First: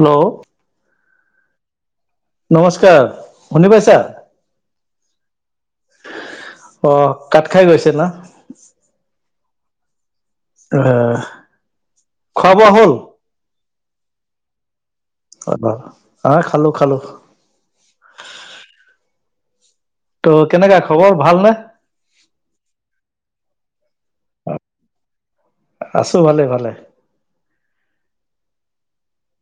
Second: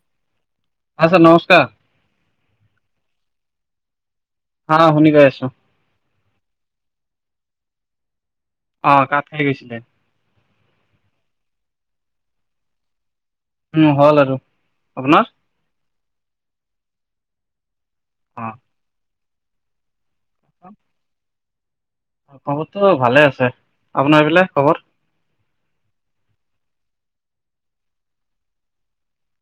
Hello? আশ্চা নমস্কাৰ নমস্কাৰ শুনি পাইছা হা শুনি গৈ আছো অ', কাত খাই গৈছে না অ', কাত খাইি গৈছিলে অ', খোৱা বোৱা হ'ল হ'ল আৰু আপোনাৰ অ', খালো খালো অ', ত' কেনেকা খবৰ ভাল নে? খবৰতটো ভালে আছে আপোনাৰ এই পিলে খবৰ আছোঁ ভালে ভালে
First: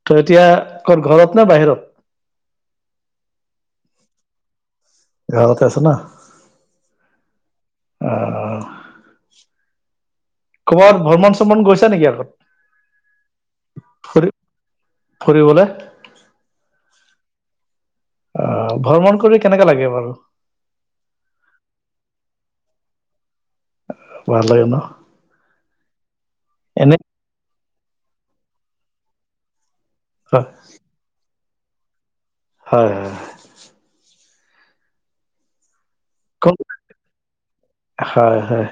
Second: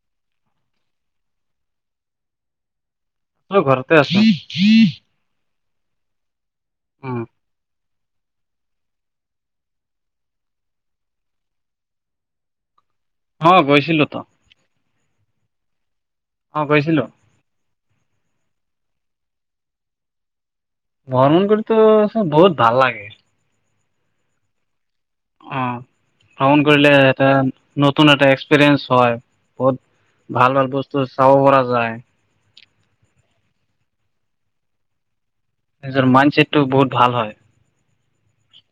ত এতিয়া আ ঘৰত নে বাহিৰত ত ঘৰতে আছ ঘৰতে আছ ন অ' অ' ক'বাত ভ্ৰমণ চ্ৰমণ গৈছে নেকি আগত অ', গৈছিলোঁ তো ফুৰিবলৈ অ', কৈছিলো অ', ভ্ৰমণ কৰি কেনেকে লাগে বাৰু ভ্ৰমণ কৰিতো চ বহুত ভাল লাগে ভাল হয় ন অ', ভ্ৰমণ কৰিলে এনে এটা নতুন এটা এক্সপেৰিয়েন্ঞ্চ হয় বহুত হয় ভাল ভাল বস্তু চাব পৰা যাই হয় হয় নিজৰ মাইণ্ডছেটটো বহুত ভাল হয়। হয় হয়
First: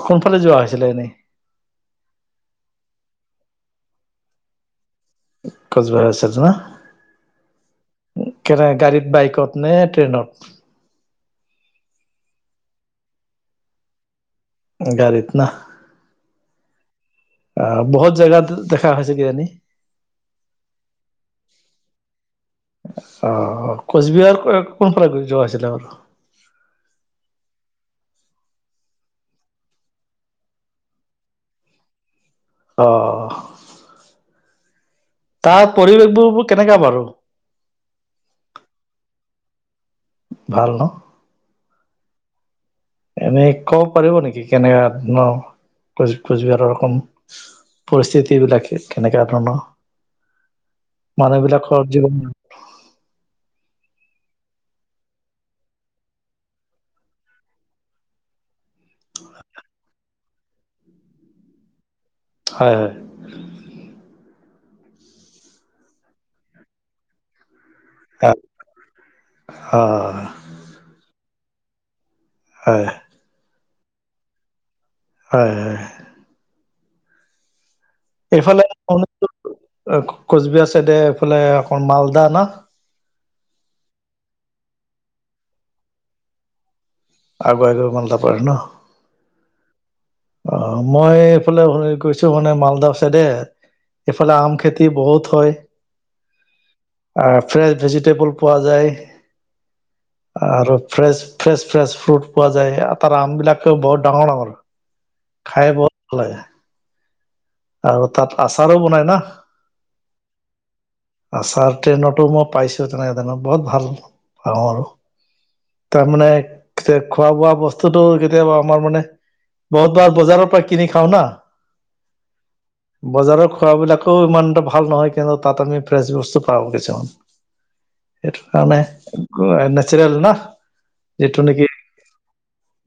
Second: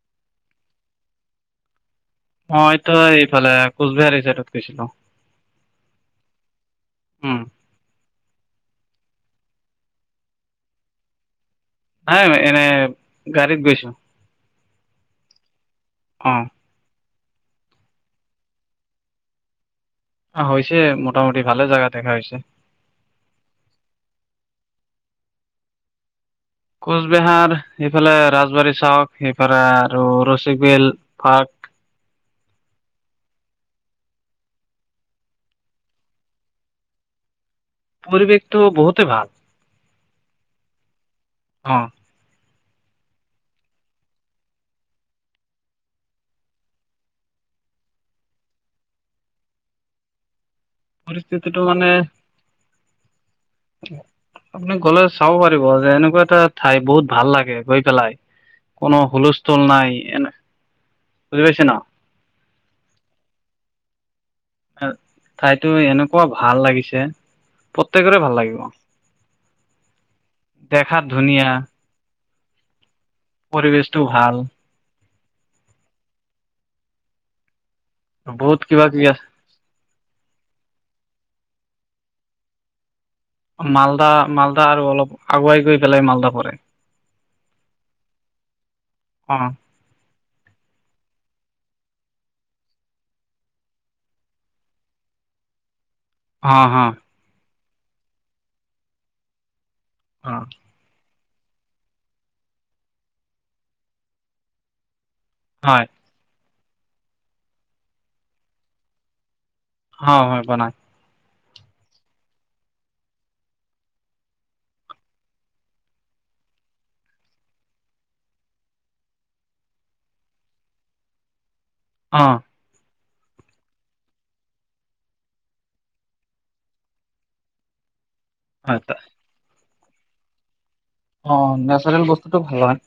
সোনফালে যোৱা হৈছিলে এনেই মইতো এইফালে কোচবিহাৰী চাইডত গৈছিলো উম [unintelligible] কেনেক গাড়ীত বাইকত নে ট্ৰেইনত নাই এনে গ়ত গৈছো গৰিত না অ বহুত জেগাত দেখা হৈছে কিজানী অ', হৈছে মোটামুটি ভালে জেগা দেখা হৈছে অ', কোচবিহাৰ কোনফাল গৈ যোৱা আছিলে বাৰু কোচবিহাৰ সেইফালে ৰাজবাৰী চাওক সেইফালে আৰু ৰচবল পাৰ্ক অ', তাৰ পৰিৱেশ বোৰোৰ কেনেকা বাৰু পৰিৱেশটো বহুতে ভাল ভাল ন অ' এনেই ক'ব পাৰিব নেকি কেনেকুৱা ধৰ কোচ কোচবিহাৰখন পৰিস্থিতি বিলাকে কেনেকা ধৰণৰ মানুহ পৰিস্থিতিটো বিলাকৰ মানে জীৱন আপুনি গ'লে চাব পাৰিব যে এনেকুৱা এটা ঠাই বহুত ভাল লাগে গৈ পেলাই কোনো হুলস্থুল নাই এনে বুজি পাইছে ন হয় হয়। ঠাইতো এনেকুৱা ভাল লাগিছে প্ৰত্যেকৰে ভাল হয় লাগিব অ দেখাত ধুনীয়া হয় পৰিৱেশটো ভাল হয় হয় বহুত এইফালে কিবা কিবি আছে শ কোচবিহাৰ চাইডে এইফালে অক মালদানাা মালদা মালদা আৰু অলপ আগুৱাই গৈ পেলাই মালদা পৰে আগ বাইগ মালত পৰাাৰ ন অ অ মই এইফালে শুনি কৈছো মানে মালদাহ চাইডে এইফালে আম খেতি বহুত হয় হ হা আহ ফ্ৰেচ ভেজিটেবল পোৱা যায় অ আৰু ফ্ৰেছ ফ্ৰেছ ফ্ৰেছ ফ্ৰুট পোৱা যায় আৰু তাৰ আমবিলাকেও বহুত ডাঙৰ ডাঙৰ খাই হয় বহৰ ভাল লাগে আৰু তাত আচাৰো বনাই না হয় হয় বনাই আছাৰ ট্ৰেইনতো মই পাইছো তেনেকে তেনে বহুত ভাল পাওঁ আৰু তাৰমানে খোৱা বোৱা বস্তুতটো কেতিয়াবা আমাৰ মানে বহুত বাৰ বজাৰৰ পৰা কিনি খাও না অঁ, বজাৰৰ খোৱাবিলাকও ইমান এটা ভাল নহয়। কিন্তু তাত আমি ফ্ৰেছ বস্তু পাওঁ কিছুমান। স হয় কাৰানে, নেচৰেল ন? অ, নেচাৰেল বস্তুতটো ভাল হয়।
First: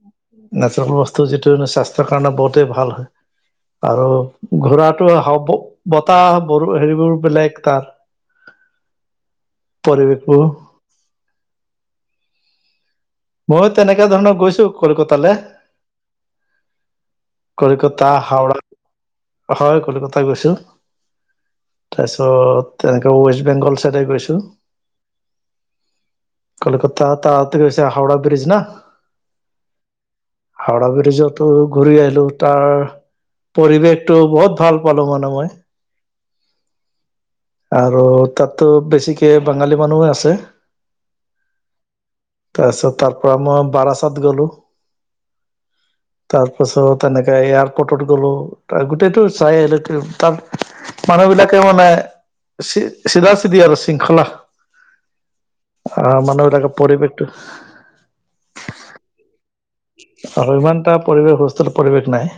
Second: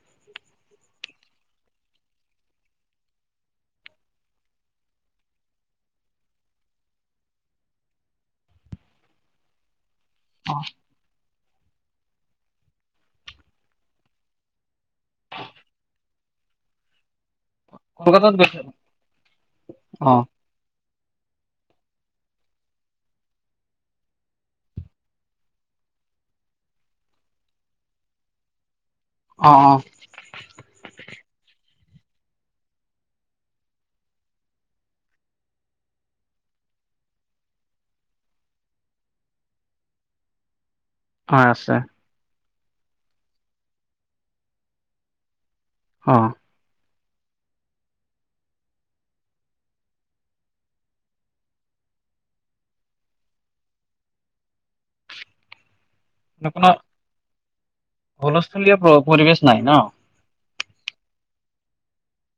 নেচাৰেল বস্তু যিটো স্বাস্থ্যৰ কাৰণে বহুতেই ভাল হয়। আৰু ঘোৰাটো বতাহ ব হেৰিবোৰ বেলেগ তাৰ। পৱেশ অ' [unintelligible] ময়ো তেনেকা ধৰণৰ গৈছো কলকাতালৈ। কলিকতা, কলকাতাত হাওৰা, গৈছে হয় অ' কলকতাত গৈছো। তাৰ পিছত তেনেকে ৱেষ্ট বেংগল চাইডে গৈছো। কলকাতা তাৰতে কৈছে হাওৰা ব্ৰিজ ন? অ অ, হাওৰা ব্ৰিজতো ঘূৰি আহিলোঁ, তাৰ পৰিৱেশটো বহুত ভাল পালোঁ মানে মই। আৰু তাতো বেছিকে বাঙালী মানুহ আছে। হয় আছে। তাৰপিছত তাৰ পৰা মই বাৰাছাত গ'লো। অঁ, তাৰপাছত তেনেকে এয়াৰপৰ্টত গ'লো, গোটেইটো চাই আহিল। তাৰ মানুহ বিলাকে মানে চিধা চিধি আৰু শৃংখলা। আহ মানুহবিলাকে পৰিৱেশটো হুলস্থলীয়া পৰিৱেশ নাই ন? আৰু ইমান এটা পৰিৱেশ সুস্থত পৰিৱেশ নাই।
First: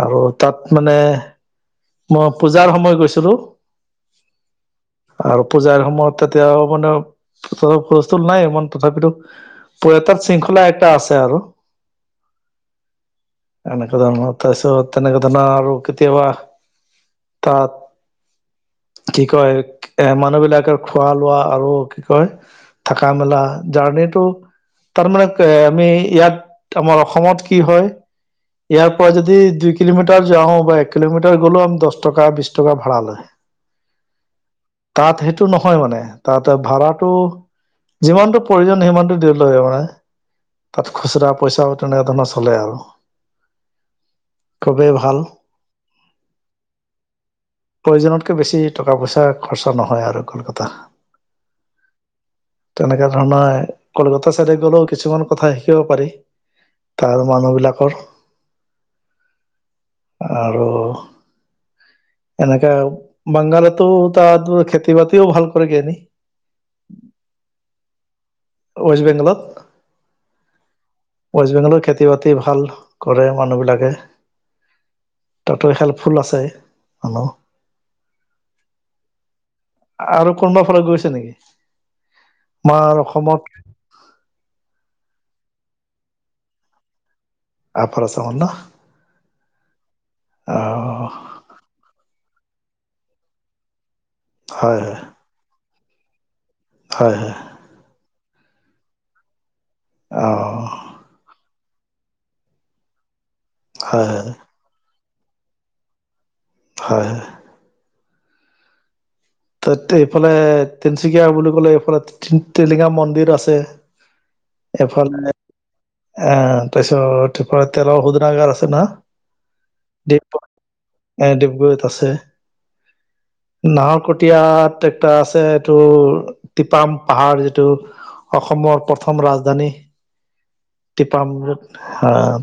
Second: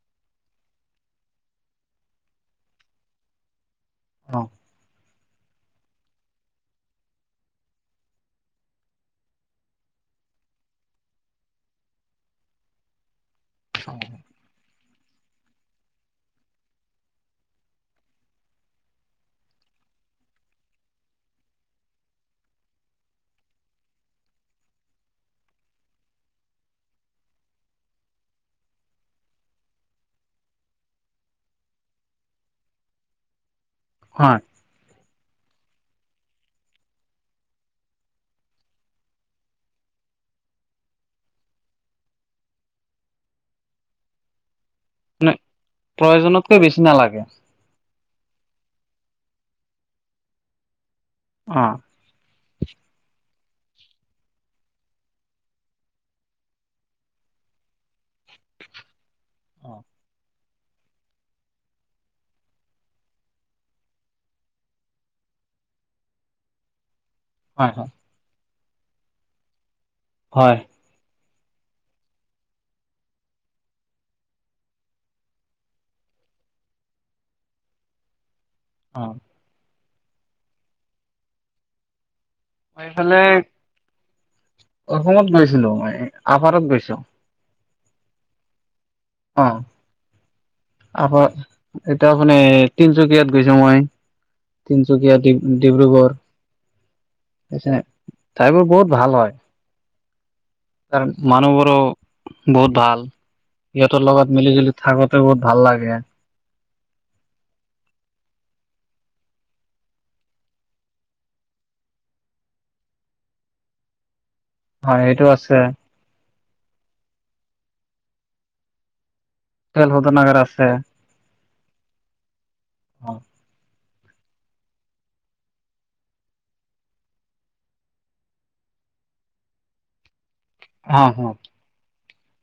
আৰু তাত মানে মই পূজাৰ সময় গৈছিলো। অ, আৰু পূজাৰ সময়ত তেতিয়া মানে ফ [unintelligible] স্থুল নাই ইমান তথাপিতো পয়টাত শৃংখলা একটা আছে আৰু এনেকুৱা ধৰণৰ। তাৰপিছত তেনেক ধনৰ আৰু কেতিয়াবা তাত কি কয়? এ মানুহ বিলাকে খোৱা লোৱা আৰু কি কয়? থকা মেলা জাৰৰ্ণীটো তাৰমানানে আমি ইয়াত আমাৰ অসমত কি হয়? ইয়াৰ পৰা যদি দুই কিলোমিটাৰ যাও বা এক কিলোমিটাৰ গ'লেও দহ টকা বিশ টকা ভাড়া লয়। হয়, তাত সেইটো নহয় মানে, তাত ভাড়াটো যিমানটো প্ৰয়োজন সিমানটো দ [unintelligible] ল মানে তাত খুচুৰা পইচাও তেনেক ধৰণৰ চলে আৰু। খুবেই ভাল মে প্ৰয়োজনতকৈ বেছি নালাগে। প্ৰয়োজনতকৈ বেছি টকা-পইচা খৰচা নহয় আৰু কলকতা অ, তেনেকা ধৰণৰ কলকাতা চাইডে গ'লেও কিছুমান কথা শিকিব পাৰি, তাৰ মানুহ বিলাকৰ। আৰু এনেকে বাংগালতো তাত খেতি বাতিওঁ ভাল কৰেগৈ [unintelligible] নি। হয় হয়, ৱেষ্ট বেংগলত। হয়, ৱেষ্ট বেংগলৰ খেতি বাতি ভাল কৰে মানুহবিলাকে। তাতো হেল্পফুল আছে, হেল্ল, অ, আৰু কোনোবাৰ ফালত গৈছে নেকি? মই আমাৰ এইফালে অসমত অসমত গৈছিলোঁ মই, আভাৰত গৈছো। আপাৰ আচাম ন? অ, অ [unintelligible] তিনচুকীয়াত গৈছো মই। হয় তিনিচুকীয়া, ডিব্ৰুগড়। হয়, হয়। ঠাইবোৰ বহুত ভাল হয়। অ, তাৰ মানুহবোৰো বহুত ভাল, হয় সিহঁতৰ হয় লগত মিলি-জুলি থাকোঁতে বহুত ভাল লাগে। হয়, হয়। ত এইফালে তিনিচুকীয়া বুলি ক'লে এইফালে টিলিঙা মন্দিৰ আছে। হয় সেইটো আছে। অ', তাৰপিছত তেলৰ শোধনাগাৰ আছে ন? তেল শোধনাগাৰ আছে। এ ডিব্ৰগড়ত আছে। অ, নাহৰকটীয়া, ট্ৰেক্টাৰ আছে এইটো টিপাম পাহাৰ যিটো অসমৰ প্ৰথম ৰাজধানী। অ টিপাম হয়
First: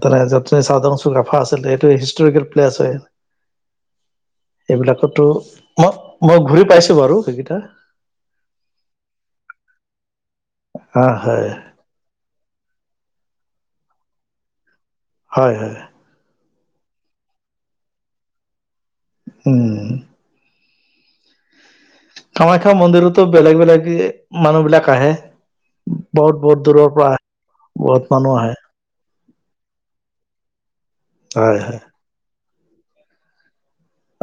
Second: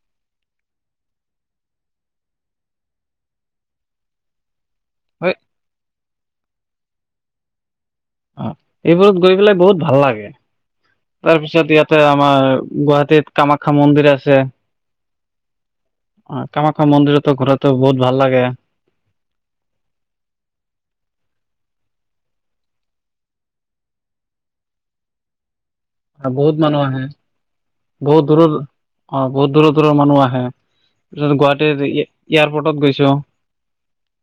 তেনে [unintelligible] আছিল এইটো হিষ্টৰিকেল প্লেচ আছে। এইবিলাকতো মই মই ঘূৰি পাইছো বাৰু সেইকেইটা। অ, এইবোৰত গৈ পেলাই বহুত ভাল লাগে হা তাৰ হয় পিছত ইয়াত। আমাৰ গুৱাহাটীত কামাখ্যা মন্দিৰ আছে। হয়, হয়। অ' কামাখ্যা মন্দিৰতো ঘূৰাতো বহুত ভাল লাগে। উম, কামাখ্যা মন্দিৰতো বেলেগ বেলেগ মানুহবিলাক আহে। বহুত বহুত মানুহ দূৰৰ আহে পৰা। বহুত মানুহ দূৰৰ আহে অ', বহুত দূৰৰ দূৰৰ মানুহ আহে [unintelligible] হয় হয় গুৱাহাটীৰ এয়াৰপৰ্টত গৈছোঁ।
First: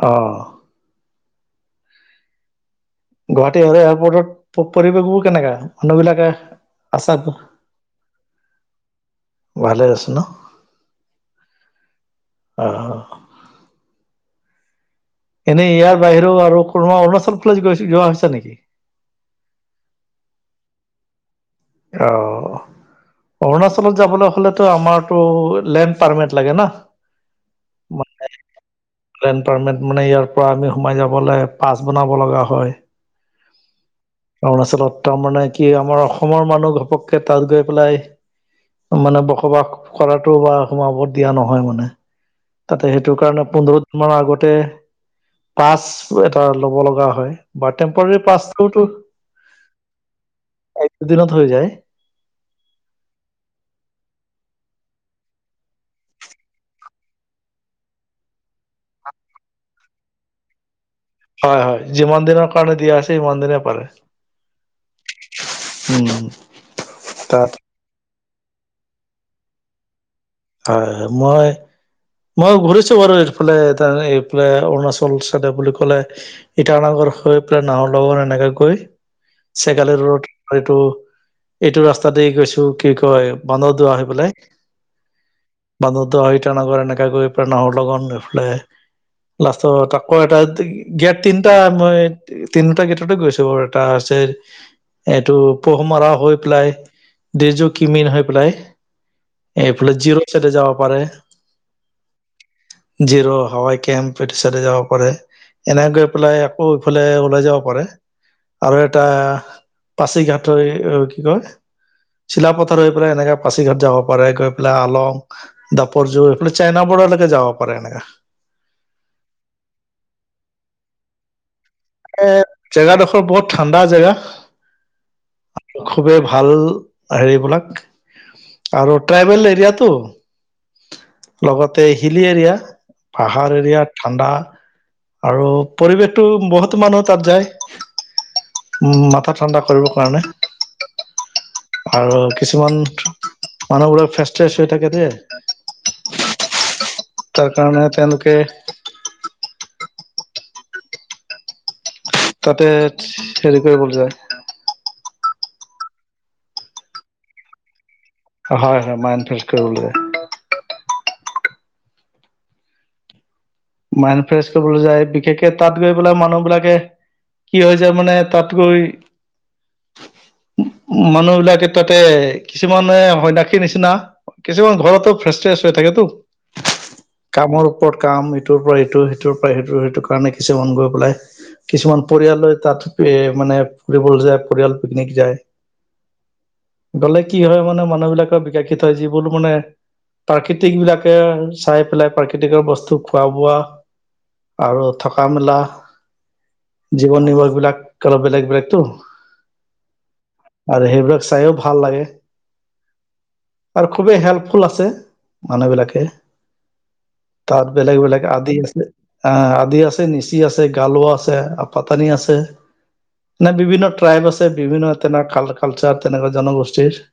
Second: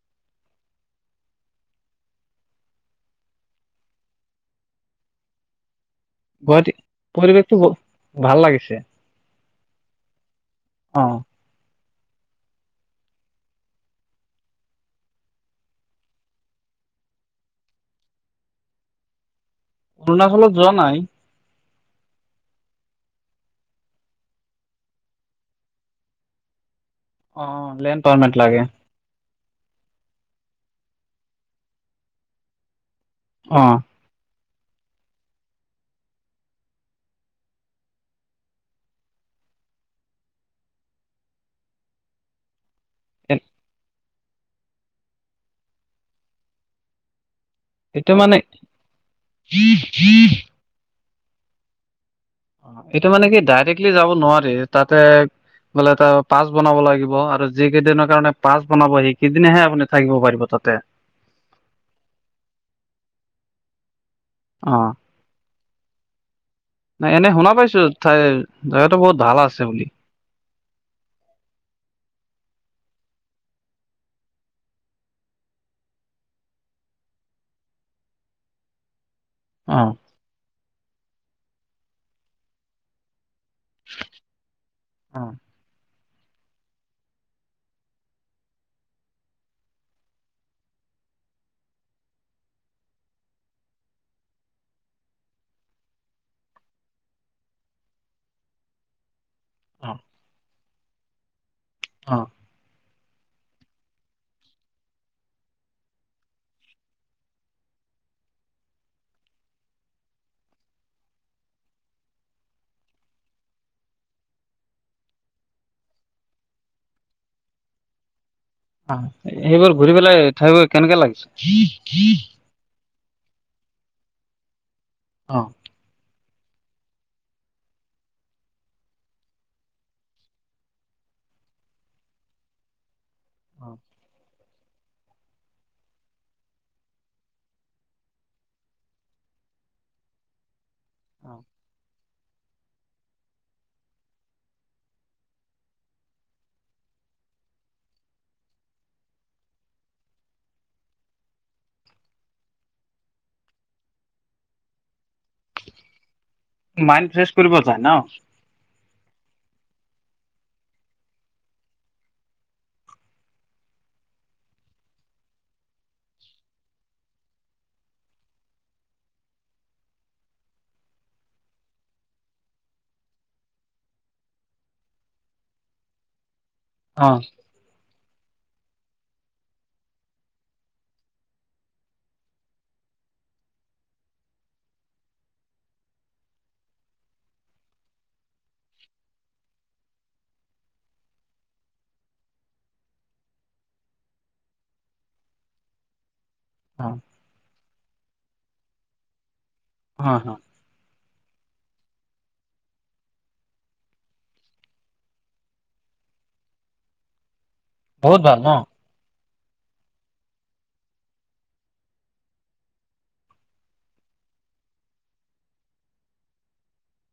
অ'। গুৱাহাটী এয়াৰপৰ্টত পৰিৱেশবোৰ কেনেকা মানুহবিলাক? গুৱাহাটী পৰিৱেশটো ভাল লাগিছে। ভালে আছে ন? অ'। অ'। এনেই ইয়াৰ বাহিৰেও আৰু কোনোবা অৰুণাচল প্ৰদেশ যোৱা হৈছে নেকি? অৰুণাচলত যোৱা নাই। অ'। অৰুণাচলত যাবলৈ হ'লেতো আমাৰতটো লেণ্ড পাৰ্মিট লাগে ন? অ', লেন পাৰমেণ্ট লাগে। লেন পাৰ্মেণ্ট মানে ইয়াৰ পৰা আমি সোমাই যাবলৈ পাছ বনাব লগা হয়। অ'। অৰুণাচলত তাৰমানে কি আমাৰ অসমৰ মানুহ ঘপককৈ তাত গৈ পেলাই মানে বসবাস কৰাতো বা সোমাব দিয়া নহয় মানে। তাতে সেইটো কাৰণে পোন্ধৰ দিন মানৰ আগতে পাচ এটা লব লগা হয়। বা এইটো টেম্পৰৰি মানে পাচ [unintelligible] দিনত হৈ যায়। এইটো মানে কি ডাইৰেক্টলি যাব নোৱাৰি তাতে। বোলে এটা পাচ বনাব লাগিব আৰু যি কেইদিনৰ কাৰণে পাছ বনাব সেইকেইদনেহে আপুনি থাকিব পাৰিব তাতে। হয় হয়, যিমান দিনৰ কাৰণে দিয়া আছে সিমান দিনে পাৰে। অ' উম না এনে শুনা তাত পাইছো তাই জাগাতটো বহুত ভাল আছে বুলি। হয় হয় মই মই ঘূৰিছো বাৰু এইফালে এইফালে অৰুণাচল চাইডে বুলি ক'লে ইটানগৰ হৈ পেলাই নাৱৰ লগত এনেকে গৈ অ'। চেগালী ৰ'ড এইটো এইটো ৰাস্তাতে গৈছো কি কয় বানদৰ দোৱা হৈ পেলাই। অ'। বান্ধৰদুৱা ইটানগৰ এনেকা গৈ পেলাই নহৰ লগন এইফালে লাষ্টৰ তাকৌ এটা গেট তিনিটা মই তিনিটা গেটত গৈছো বাৰু এটা হৈছে এইটো পোহ মৰা হৈ পেলাই ডিজ কিমিন হৈ পেলাই এইফালে অ', জিৰ' চছেটে যাবা পাৰে। অ'। যিৰ' হাৱাই কেম্প এইটো চাইড যাব পাৰে। এনেকে গৈ পেলাই আকৌ ইফালে ওলাই যাব পাৰে। আৰু এটা পাচি ঘাটৰ কি কয় চিলাপথাৰ হৈ পেলাই এনেকা পাচি ঘাট যাব পাৰে। এইফ আলং দাপৰ জু এইফাল চাইনা বৰ্ডাৰলৈকে যাব পাৰে এনেকা। অ' সেইবোৰ ঘূৰি পেলাই থঠাইবোৰ কেনেকে লাগিছে? এ, জেগাডোখৰ বহুত ঠাণ্ডা জেগা। অ'। খুবেই ভাল হেৰিবিলাক আৰু ট্ৰাইবেল এৰিয়াতো লগতে হিলি এৰিয়া। পাহাৰ অ এৰিয়া ঠাণ্ডা আৰু পৰিৱেশটো বহুত বহুতো মানুহ তাত যায় উ, মাথা ঠাণ্ডা কৰিবৰ কাৰণে। অ'। আৰু কিছুমান মানুহবোৰে ফ্ৰেচ ট্ৰেচ হৈ থাকে যে তাৰ কাৰণে তেওঁলোকে তাতে হেৰি কৰিবলৈ যায়। মাইণ্ড ফ্ৰেছ কৰিব যায় ন'? হয়, হয়, মাইণ্ড ফ্ৰেচ কৰিবলৈ যায়। মাইণ্ড ফ্ৰেছ কৰিবলৈ যায়, বিশেষকে তাত গৈ পেলাই মানুহবিলাকে কি হৈ যায় মানে, তাত গৈ উ, মানুহ বিলাকে তাতে কিছুমানে সন্যাসীৰ নিচিনা কিছুমান ঘৰতো ফ্ৰেচ ট্ৰেচ হৈ থাকেতো অ',। কামৰ ওপৰত কাম ইটোৰ পৰা ইটো সিটোৰ পৰা সিটো সেইটো কাৰণে কিছুমান গৈ পেলাই কিছুমান পৰিয়ালে তাত মানে ফুৰিবলৈ যায়, পৰিয়াল পিকনিক যায়। গলে কি হয় মানে, মানুহ বিলাকৰ বিকশিত হয় যিবোৰ মানে প্ৰাকৃতিক বিলাকে চাই পেলাই প্ৰাকৃতিকৰ বস্তু খোৱা বোৱা আৰু থকা মেলা অ', জীৱন নিবাৰ্ হবিলাক কালপ বেলেগ বেলেগতো হা, হা। আৰু, সেইবিলাক চাইও ভাল লাগে। আৰু খুবেই হেল্পফুল আছে মানুহবিলাকে। বেলেগ বহুত বেলেগ ভাল ন? আদি আছে আ, আদি আছে, নিচি আছে, গালোৱা আছে, পাতানি আছে। নাই বিভিন্ন ট্ৰাইব আছে বিভিন্ন তেনেকোৱা কালচাৰ তেনেকুৱা জনগোষ্ঠীৰ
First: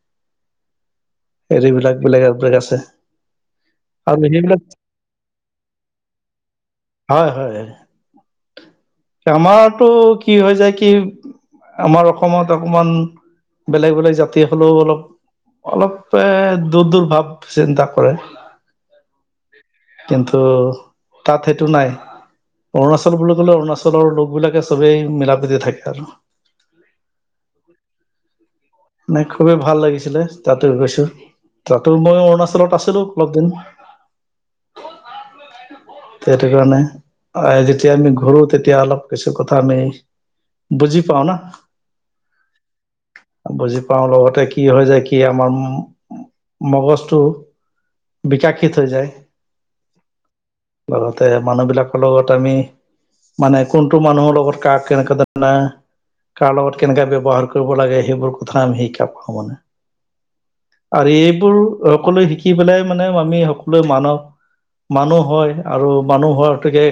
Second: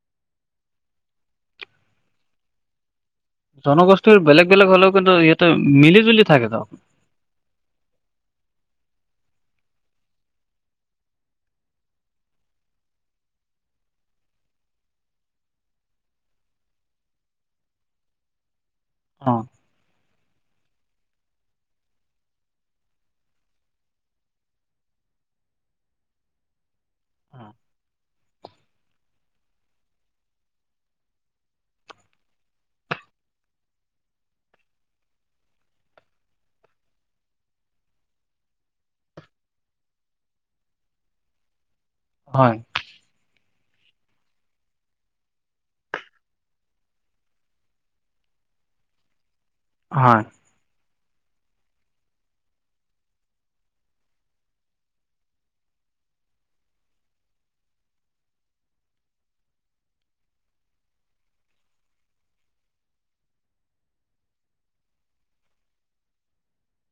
হেৰিবিলাক বেলেগ আৰু বেলেগ আছে। আৰু জনগোষ্ঠীৰ বেলেগ সেইবিলাক বেলেগ হ'লেও কিন্তু ইয়াহতে মিলি জুলি থাকে [unintelligible] হয়, হয়, আমাৰতটো কি হৈ যায় কি আমাৰ অসমত অকমান বেলেগ বেলেগ জাতি হলেও অলপ অলপ দূৰ দূৰ ভাৱ চিন্তা কৰে। অ'। কিন্তু তাতে এইটো নাই অৰুণাচল বুলি ক'লে অৰুণাচলৰ লোক বিলাকে চবেই মিলা- প্ৰীতি থাকে আৰু অ মানে খুবেই ভাল লাগিছিলে তাতো গৈছো তাতো মই অৰুণাচলত আছিলো অলপ দিন। [unintelligible] সিটো কাৰণে যেতিয়া আমি ঘুৰো তেতিয়া অলপ কিছু কথা আমি। - বুজি পাও না হয়। বুজি পাওঁ লগতে কি হয় যায় কি আমাৰ ম-মগজটো বিকাশিত হৈ যায়। হয়। লগতে মানুহবিলাকৰ লগত আমি মানে কোনটো মানুহৰ লগৰ, কাক কেনেকা [unintelligible] কাৰ লগত কেনেকা ব্যৱহাৰ কৰিব লাগে সেইবোৰ কথা আমি শিকা পাওঁ মানে। আৰু এইবোৰ সকলোৱে শিকি পেলাই মানে আমি সকলোৱে মানৱ মানুহ হয়, আৰু মানুহ হোৱাটোকে